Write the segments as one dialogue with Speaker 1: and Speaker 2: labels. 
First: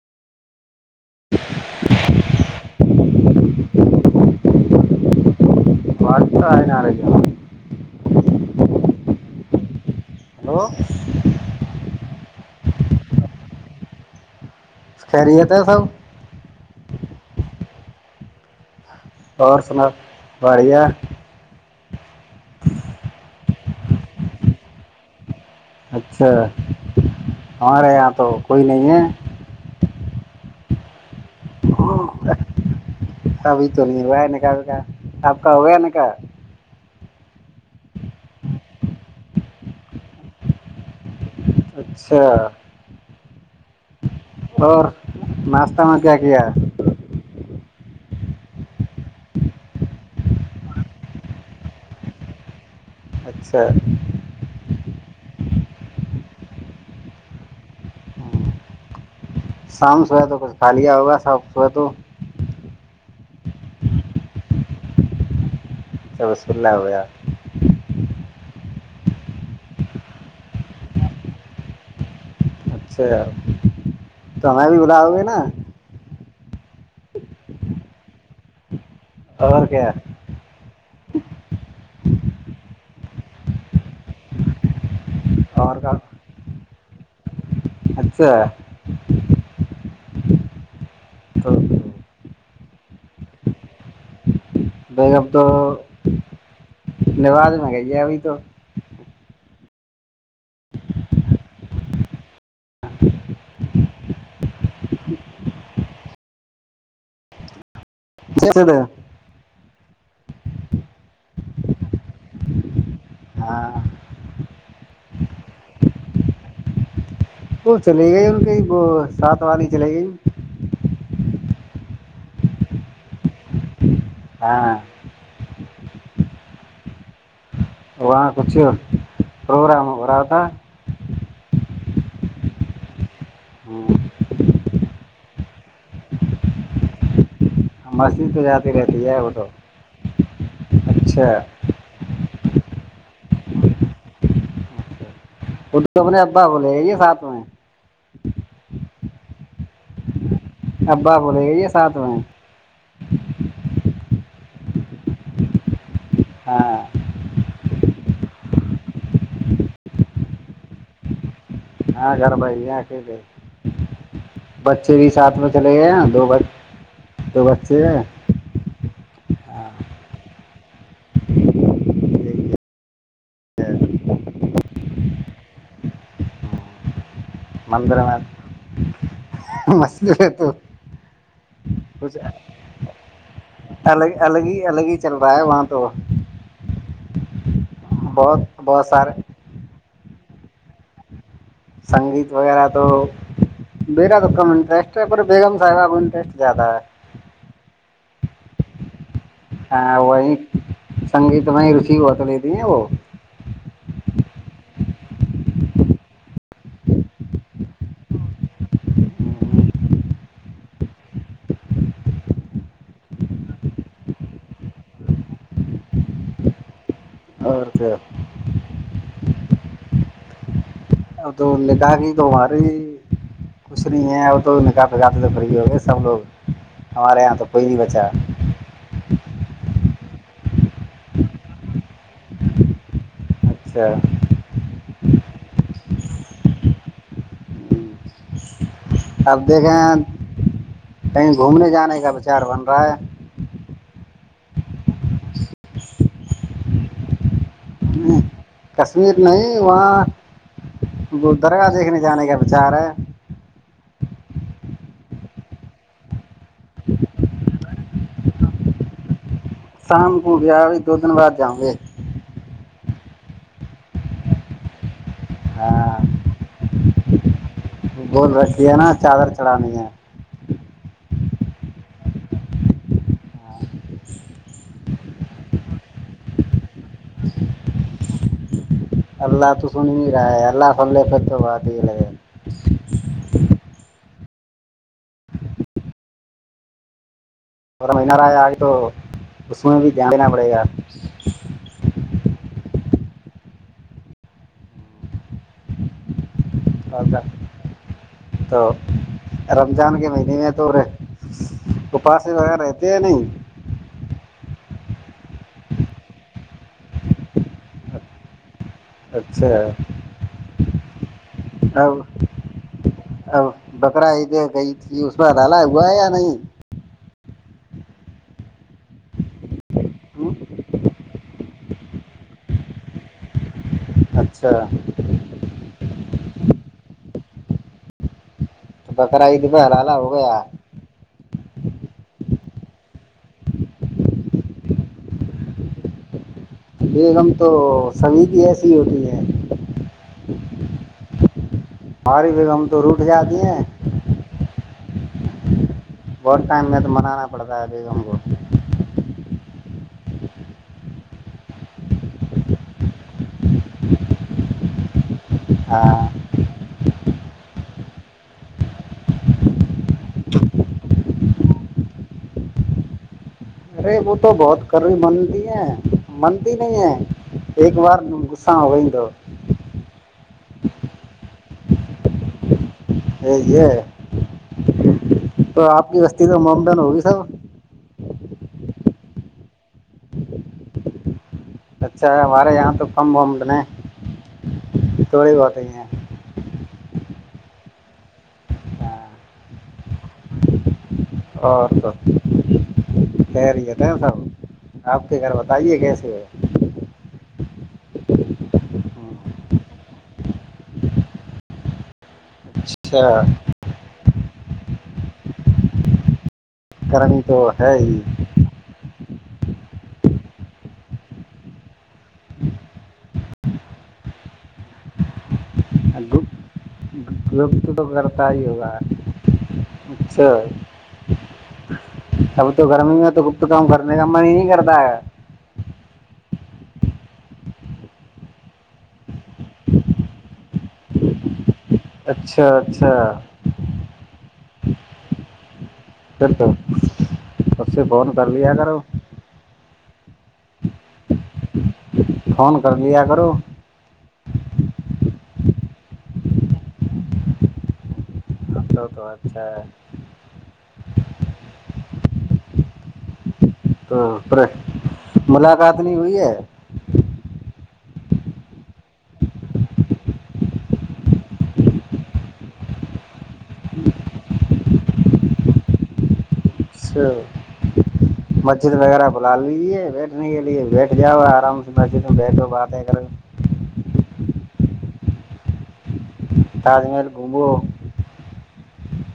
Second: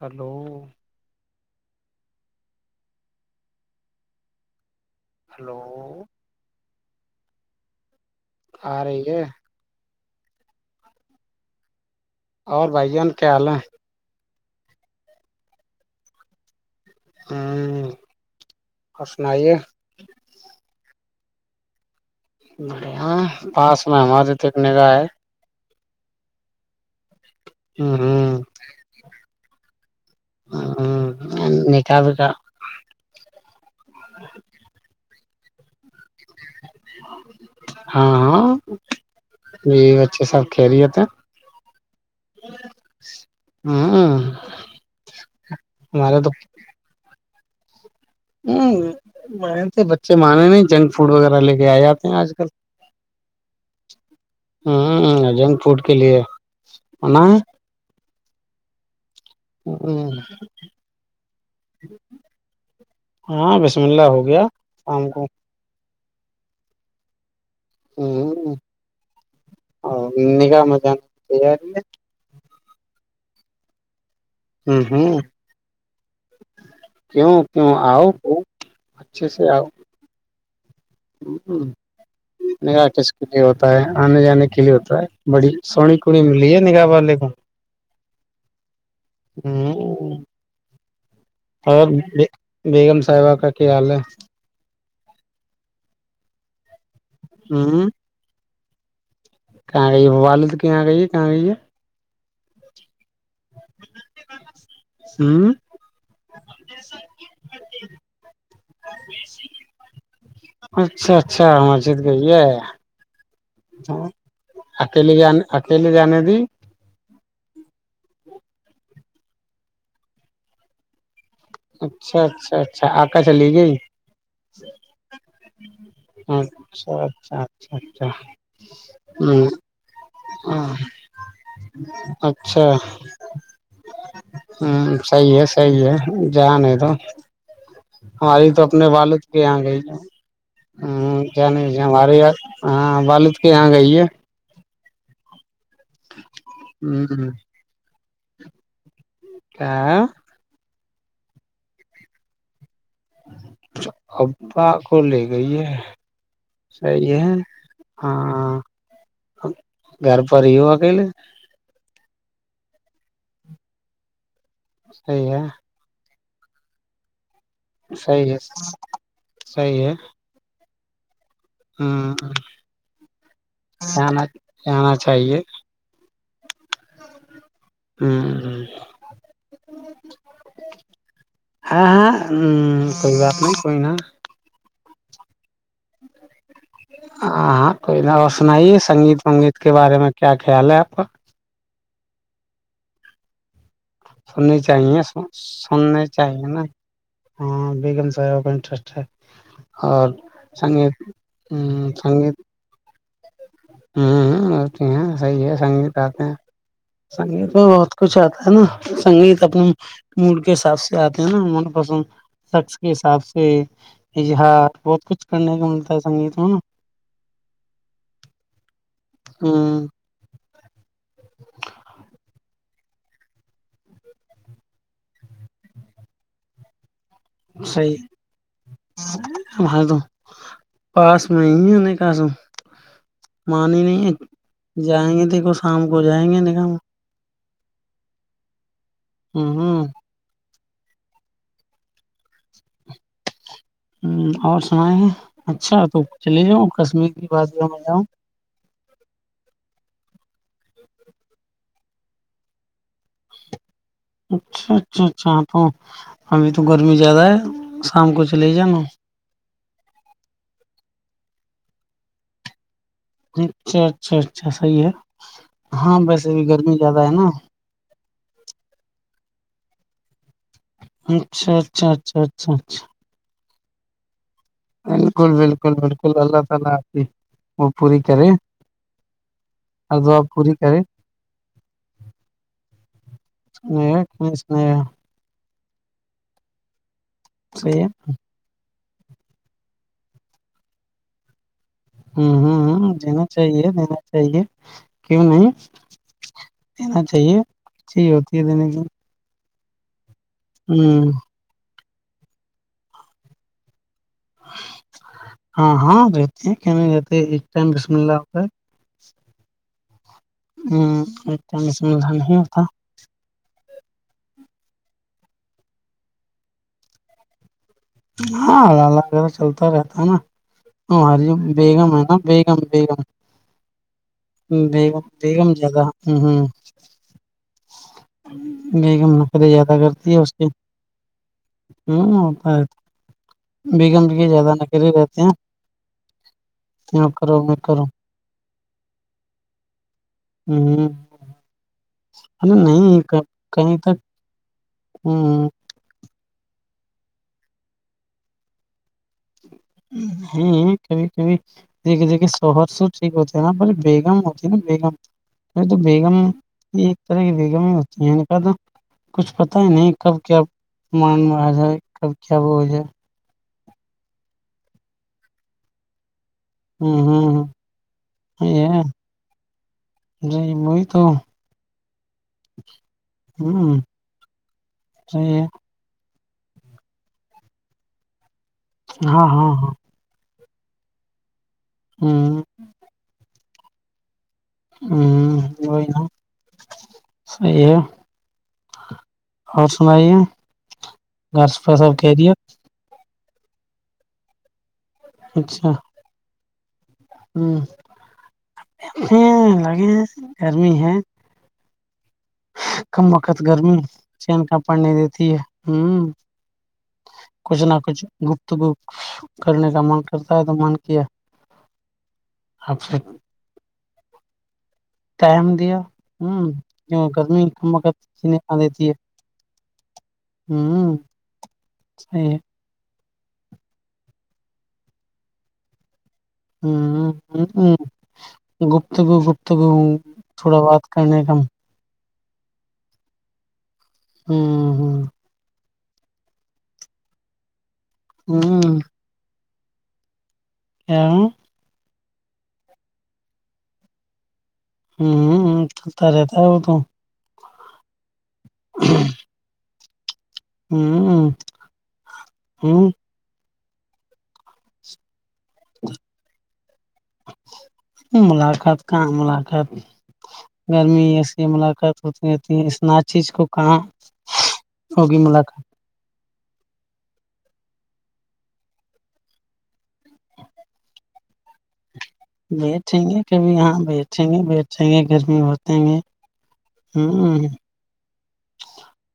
Speaker 1: hello
Speaker 2: [inaudible]
Speaker 1: hello
Speaker 2: آواز تو آ نہ رہی
Speaker 1: آ رہے ہے
Speaker 2: ہیلو
Speaker 1: اور بھائی جان کیا حال ہے
Speaker 2: خریت سب
Speaker 1: ہاں
Speaker 2: اور سناؤ بڑیا
Speaker 1: پس ہماری تو ایک نگا ہے
Speaker 2: اچھا ہاںارے یہاں تو
Speaker 1: ہ
Speaker 2: کوئی نہیں ہے
Speaker 1: ہاں
Speaker 2: ابھی تو نہیں رہا ن کا کا اب کو نکا
Speaker 1: ہاں ہاں بی بچے سب کھیلیےتے
Speaker 2: اچھا
Speaker 1: ہوں
Speaker 2: اور ناشتہ میں کیا
Speaker 1: ہمارے
Speaker 2: کیا
Speaker 1: ہ میں بچے مانے نہیں جنک فوڈ وغیرہ لے کے آ جاتے ہیں آج کل
Speaker 2: اچھا
Speaker 1: ہ جنک فوڈ کے لیے ہونا ہے
Speaker 2: شام صبح تو کچھ خالیا ہوگا شام صبح تو
Speaker 1: ہاں بسم اللہ ہو گیا شام کو
Speaker 2: چبسوللہ ہو ہے
Speaker 1: [inaudible]
Speaker 2: اچھا تو ہمیں بھی
Speaker 1: ہے ہ ہ
Speaker 2: بلاؤ گے نا
Speaker 1: کیوں کیوں آ کو
Speaker 2: اور کیا
Speaker 1: ٹس کے لیے ہوتا ہے آنے جانے کے لیے ہوتا ہے بڑی
Speaker 2: اور کا
Speaker 1: سوہنی کڑی ملی ہے نگاہ والے [inaudible]
Speaker 2: اچھا
Speaker 1: ہوں
Speaker 2: تو
Speaker 1: اور بیگم صاحبہ کا کیا حال ہے
Speaker 2: بیگ آپ تو نباز میں
Speaker 1: ہ
Speaker 2: گئی ہے ابھی تو
Speaker 1: کہاں گئی ہے والد کہاں گئی ہے کہاں گئی ہے [unintelligible]
Speaker 2: [unintelligible]
Speaker 1: اچھا اچھا مسجد گئی ہے
Speaker 2: ہاں
Speaker 1: [unintelligible] اکیلیے ج اکیلی جانے د
Speaker 2: وہ چلے گئے ان کی وہ سات والانی چل گئی
Speaker 1: اچھا اچھا اچھا آکا چلی گئی
Speaker 2: ہاں
Speaker 1: ہاں اچھا اچھا اچھا اچھا
Speaker 2: وہاں کچھ
Speaker 1: ہ
Speaker 2: پروگرام ہو رہا ہوتا
Speaker 1: اچھا ہاں صحی ہے صحی ہے جانے تو
Speaker 2: مسجد
Speaker 1: ہماری تو
Speaker 2: جاتی
Speaker 1: اپنے
Speaker 2: رہتی ہے
Speaker 1: والد
Speaker 2: وہ
Speaker 1: کے
Speaker 2: تو
Speaker 1: یہاں گئی ہے ہ
Speaker 2: اچھا
Speaker 1: کیا نہیں ہمارے یہاں ہاں والد کے یہاں گئی ہے
Speaker 2: تو اپنے ابا بولے یہ ساتھ
Speaker 1: ہ
Speaker 2: میں [inaudible]
Speaker 1: [inaudible]
Speaker 2: ابا بولے گا یہ ساتھ میں
Speaker 1: اببا کو لے گئی ہے
Speaker 2: ہاں
Speaker 1: صیح ہے ہاں گھر پر یہو کہ لے
Speaker 2: ہاں گھر بھائی یہ کہ بچے بھی
Speaker 1: صحیح
Speaker 2: سات میں
Speaker 1: ہے
Speaker 2: چلے گئے نا دو دو بچے ہیں
Speaker 1: صحیح ہے صحیح ہے آنا چاہیے
Speaker 2: مندر
Speaker 1: ہ
Speaker 2: میں مسج ہے تو
Speaker 1: ہاں
Speaker 2: کچھ
Speaker 1: ہاں کوئی بات نہیں کوئی نا
Speaker 2: الگ الگ ہی الگ ہی چل رہا ہے وہاں تو
Speaker 1: ہاں ہاں کوئی اور
Speaker 2: بہت
Speaker 1: سنائیے
Speaker 2: بہت
Speaker 1: سنگیت
Speaker 2: سارے
Speaker 1: ونگیت کے بارے میں کیا خیال ہے آپ کا
Speaker 2: سنگیت وغیرہ تو میرا تو کم
Speaker 1: سننی
Speaker 2: انٹرسٹ
Speaker 1: چاہیے
Speaker 2: ہے پر بیگم صاحبہ کو
Speaker 1: سننے
Speaker 2: انٹرسٹ
Speaker 1: چاہیے نا
Speaker 2: زیادہ
Speaker 1: ہاں کا انٹرسٹ ہے
Speaker 2: ہے
Speaker 1: اور
Speaker 2: وہی
Speaker 1: سنگیت
Speaker 2: سنگیت میں ہی روچی بہت
Speaker 1: سنگیت
Speaker 2: لیتی ہیں وہ
Speaker 1: ہوتی ہیں سحی ہے سنگیت آتے ہیں سنگیت میں بہت کچھ آتا ہے نا سنگیت اپنے مڈ کے حساب سے آتے ہیں نا من پسند شخص کے حساب سےظہار بہت کچھ کرنے کو ملتا ہے سنگیت میں نا
Speaker 2: اور کیا
Speaker 1: ہاں
Speaker 2: اب تو نکا تواری کچھ نہیں ہے تو نکاح پگ تو فری ہو گئے سب لوگ ہمارے یہاں تو کوئی نہیں
Speaker 1: سی
Speaker 2: بچا
Speaker 1: بائی تو پاس میں نہیں کہسوں مانی
Speaker 2: اچھا
Speaker 1: نہیں ہے جائیں گے دیکھو شام کو جائیں گے نیکا ہم
Speaker 2: آپ
Speaker 1: ہ ہ
Speaker 2: دیکھیں کہیں گھومنے جانے کا وچار بن رہا ہے
Speaker 1: اور سنائے ہیں اچھا تو چلے جاؤ کشمیر کی بات میں جاؤں
Speaker 2: کشمیر نہیں وہاں بل درگاہ دیکھنے جانے کا بچار ہے
Speaker 1: اچھا اچھا اچھا ہ تو ابھی تو گرمی زیادہ ہے شام کو چلے ہی جانا
Speaker 2: شام کو گیا بھی دو دن بعد جاؤں گے
Speaker 1: ج اچھا اچھا اچھا صحیح ہے ہاں ویسے بھی گرمی زیادہ ہے نا
Speaker 2: بول رکھتی ہے نا چادر چڑھانی ہے
Speaker 1: اچھا اچھا اچھا اچھا اچھا بالکل
Speaker 2: اللہ تو سن
Speaker 1: اور
Speaker 2: ہی
Speaker 1: دعا
Speaker 2: رہا ہے
Speaker 1: پوری
Speaker 2: اللہ
Speaker 1: کرے
Speaker 2: فلے پ تو بات ہی لگے
Speaker 1: م اسناا
Speaker 2: پورا مہینہار ہے آئے تو اس میں بھی دھیان دینا پڑے گا
Speaker 1: ہ ہوں ہ دینا چاہیے دینا چاہیے کیوں نہیں دینا
Speaker 2: گا
Speaker 1: چاہیے چی ہوتی ہے دینے
Speaker 2: تو
Speaker 1: کی
Speaker 2: رمضان کے نہیں نہیںنے تو ہو
Speaker 1: ہ
Speaker 2: رہے تو پاس ہی وغیر رہتے یا نہیں
Speaker 1: ہاں ہاں رہتے ہیں کیا نہیں رہتے ایک ٹم بسم اللہ ہوتا ہے
Speaker 2: اچھا
Speaker 1: ہ ا سے مھ نہیں ہوتا
Speaker 2: بکرا ایدھر گئی تھی اس میں ڈال ہوا یا نہیں
Speaker 1: ہاں اللہ ال چلتا رہتا ہے نا ہری بیگم ہے نا بیگم بیگم
Speaker 2: اچھا
Speaker 1: بیم بیگم جگہ ہوں ہوں
Speaker 2: تو
Speaker 1: گئی گ
Speaker 2: بقرا
Speaker 1: منقریں
Speaker 2: عید پہ
Speaker 1: زیادہ
Speaker 2: حلالہ
Speaker 1: کرتی
Speaker 2: ہو
Speaker 1: ہے اس
Speaker 2: گیا
Speaker 1: سے ہوںت بیگم کے زیادہ ن کر ہی رہتے ہیں آپ
Speaker 2: بیگم
Speaker 1: کرو
Speaker 2: تو
Speaker 1: میں کرو
Speaker 2: سوھی بھی ایسی ہی ہوتی ہے
Speaker 1: ہوں
Speaker 2: ارے بگ ہم تو رٹ جاتی ہیں
Speaker 1: ہوں
Speaker 2: بہت ٹائم میں تو منانا پڑتا ہے بی گ ہم کو
Speaker 1: کبھی کبھی دیکھے دیکھے شوہر سو ٹھیک ہوتے ہے نا بلے بیگم ہوتی ہے نا بیگم ا تو
Speaker 2: ہاں
Speaker 1: بیگم یہ طرح کی بیگمیں ہوتی ہیں کہا تھا کچھ پتا ہی نہیں کب کیاان میں آ جائے کب کیا وہ ہو جائے
Speaker 2: ارے وہ تو بہت کری بنتی ہے منتی نہیں ہے
Speaker 1: ہ
Speaker 2: ایک بار گغسا ہو گ ہی دو
Speaker 1: جی وہی تو
Speaker 2: یہ
Speaker 1: ہ صحیح ہے
Speaker 2: تو آپ کی و تو مامدن ہوی سب
Speaker 1: ہاں ہاں ہاں
Speaker 2: اچھا ہے ہمارے
Speaker 1: ہ
Speaker 2: یہاں تو کم بمنے تھوڑی
Speaker 1: ہ
Speaker 2: بہاتیں ہیں
Speaker 1: صی ہے
Speaker 2: ہاں
Speaker 1: اور سنائیے گرس پر سب کہہ دیا
Speaker 2: سی گٹ سح آپ کے گھر بتائیے کیسے ہے
Speaker 1: ہوں ہ لگے ہیں گرمی ہے کم
Speaker 2: اچھا
Speaker 1: وقت گرمی [unintelligible] چین کا پڑنی دیتی ہے ہوں
Speaker 2: کرنی
Speaker 1: [unintelligible]
Speaker 2: تو
Speaker 1: کچھ نہ
Speaker 2: ہے
Speaker 1: کچھ
Speaker 2: ہی
Speaker 1: گپت گپ [unintelligible] کرنے کا من کرتا ہے تو من کیا آپ سے [unintelligible] ٹائم دیا ہوں [unintelligible] گرمی
Speaker 2: گپت
Speaker 1: کم
Speaker 2: تو
Speaker 1: وقت
Speaker 2: کرتا
Speaker 1: چنے
Speaker 2: ہی
Speaker 1: آ
Speaker 2: ہوگا
Speaker 1: دیتی ہے
Speaker 2: اچھا
Speaker 1: ہی ہے [unintelligible]
Speaker 2: اب تو گرمی میں تو کت کام کرنے کاما ہی نہیں کرتا ہے [unintelligible]
Speaker 1: ہ ہ گپتگو گپتگو تھوڑا بات کرنے کا [unintelligible]
Speaker 2: اچھا اچھا [unintelligible]
Speaker 1: ہوں ہوں [unintelligible]
Speaker 2: س س [unintelligible] اس سے فون کر لیا
Speaker 1: ہ
Speaker 2: کرو [unintelligible]
Speaker 1: ا [unintelligible]
Speaker 2: فون کر لیا کرو [unintelligible]
Speaker 1: ہوں چلتا رہتا ہ تو [unintelligible]
Speaker 2: تو اچھا ہے [unintelligible] [unintelligible]
Speaker 1: ہوں ہ ہوں [unintelligible]
Speaker 2: تو پر ملاقات نہیں ہوئی ہے [unintelligible]
Speaker 1: ملاقات کہاں ملاقات گرمی ایسیے ملاقات ہوتی رہتی ہے اتنا چیز کو کہاں ہوگی ملاقات [unintelligible]
Speaker 2: اچھا مسجد وغیرہ بلا لیجیے بیٹھنے کے لیے بیٹھ جا ہوا آرام سے مسجد [unintelligible] باتیں
Speaker 1: بیٹھیں
Speaker 2: کرو
Speaker 1: گے کبھی یہاں بیٹھیں گے بیھ [unintelligible] چحے گرمی ہو [unintelligible]
Speaker 2: تاج محل گھمو [unintelligible]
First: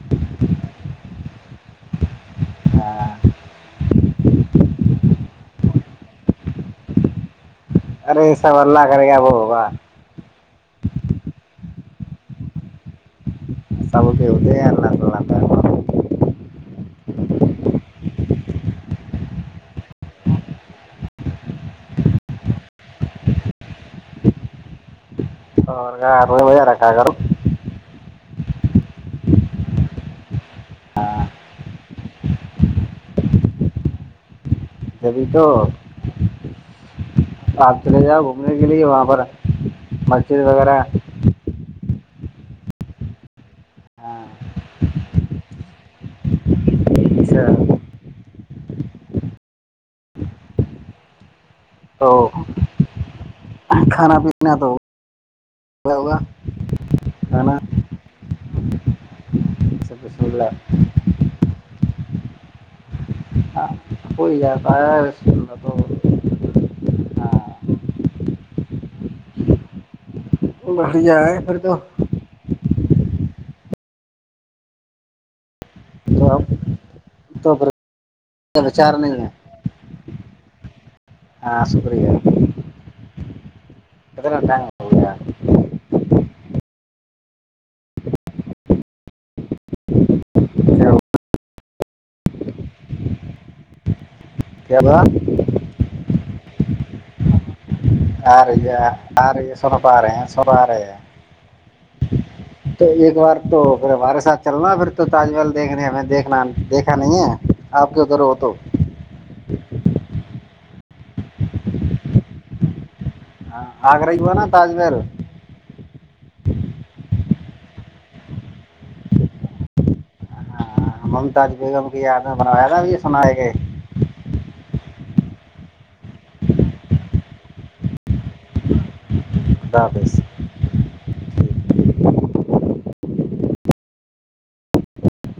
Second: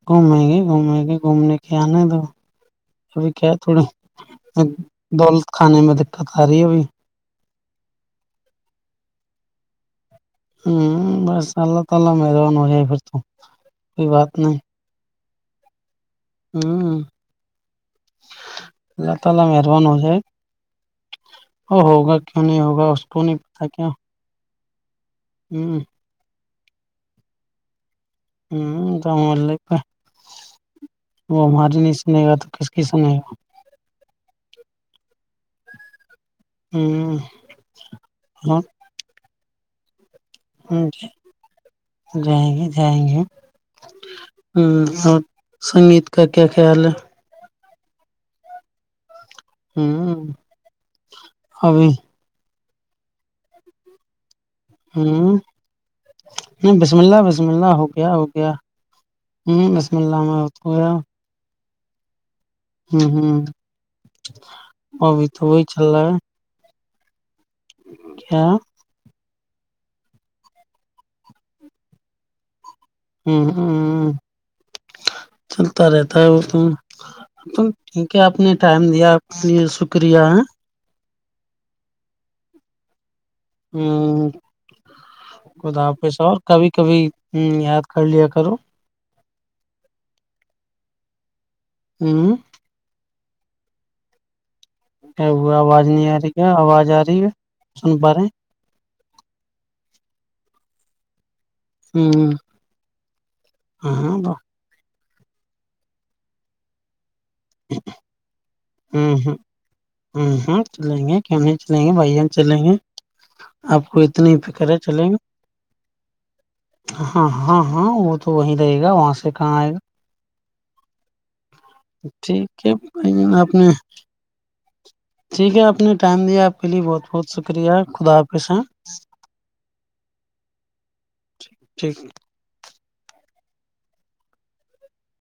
Speaker 1: گھومیں گے گھومیں گے گھومنے کے آنا دو [unintelligible] ابھی کیا تھوڑا [unintelligible] دولت کھانے میں دقت آ رہی ہے ابھی [unintelligible]
Speaker 2: ارے سب اللہ کرے گیا وہ ہوگا [unintelligible]
Speaker 1: ت اللہ میدوان ہو جائے پھر تووں [unintelligible]
Speaker 2: سب کے د [unintelligible] ا [unintelligible]
Speaker 1: ہ اللہ تعالی مہربان ہو جائے او ہوگا کیوں نہیں ہوگا اس کو نہیں [unintelligible] ہ
Speaker 2: اور گ [unintelligible] مہ رکھا ہے گوں [unintelligible]
Speaker 1: ہ تو ہم وہ ہماری نہیں سنے گا تو کس کی سنے گا [unintelligible]
Speaker 2: ابھی تو آپ چلے جاؤ گھومنے
Speaker 1: ہوں
Speaker 2: کے لیے وہاں پر [unintelligible] بچ [unintelligible] ز وغیرہ
Speaker 1: اور
Speaker 2: [unintelligible]
Speaker 1: جائیں گے جائیں گے
Speaker 2: ہاں
Speaker 1: ہ اور سنگیت کا کیا خیال ہے
Speaker 2: اسیسا
Speaker 1: ہوں ابھی
Speaker 2: ا کھانا پیتا
Speaker 1: ہ بسم اللہ بسم
Speaker 2: کھانا
Speaker 1: اللہ ہو گیا ہو گیا ہ بسم اللہ میں گیا ہوں ہوں
Speaker 2: ہاں کو جاتا
Speaker 1: ابھی
Speaker 2: ہے
Speaker 1: وہی
Speaker 2: تو
Speaker 1: چل رہا ہے
Speaker 2: ہاں
Speaker 1: کیا
Speaker 2: ج بڑیاھر تو
Speaker 1: ہوں ہوں چلتا رہتا ہے
Speaker 2: تو
Speaker 1: وہ
Speaker 2: اب
Speaker 1: تو ٹھیک ہے آپ نے ٹائم
Speaker 2: بچار
Speaker 1: دیا آپ کے لیے شکریہ ہے
Speaker 2: ہ شکریہ
Speaker 1: ہ
Speaker 2: کتنا ٹائم ہو گیا
Speaker 1: کداب پیسہ اور کبھی کبھی یاد کر لیا کرو ہوں
Speaker 2: کیا ہوا
Speaker 1: ا وہ آواز نہیں آ رہی کیا آواز آ رہی ہے سن پا رہے
Speaker 2: ہاں ریہ آارے سربا رہے ہیں سبا رہے
Speaker 1: ہیں
Speaker 2: تو ایک بار تو پھر
Speaker 1: ہاں
Speaker 2: ہمارے ساتھ چلنا پھر تو تاج محل دیکھنےے ہمیں دیکھنا دیکھا نہیں ہے آپ کے ادھر ہو تو
Speaker 1: ہ ہ ہ ہ چلیں گے ک چلیں گے بھائیان چلیں گے
Speaker 2: ہاں
Speaker 1: آپ کو
Speaker 2: آگرہ ہی ہوا
Speaker 1: اتنی
Speaker 2: نا تاج
Speaker 1: فکر ہے
Speaker 2: محل
Speaker 1: چلیں گے ہاں ہاں ہاں وہ تو وہیں رہے گا وہاں سے کہاں آئے گا
Speaker 2: ممتاج بیگم کی یاد میں
Speaker 1: ٹھیک
Speaker 2: بناویا
Speaker 1: ہے
Speaker 2: تھاا بھی
Speaker 1: بھائی
Speaker 2: سناائے
Speaker 1: جان
Speaker 2: کے
Speaker 1: آپ نے ٹھیک ہے آپ نے ٹائم دیا آپ کے لیے بہت بہت شکریہ خدا حافظ صاں
Speaker 2: ددس
Speaker 1: ٹھیک
Speaker 2: [unintelligible]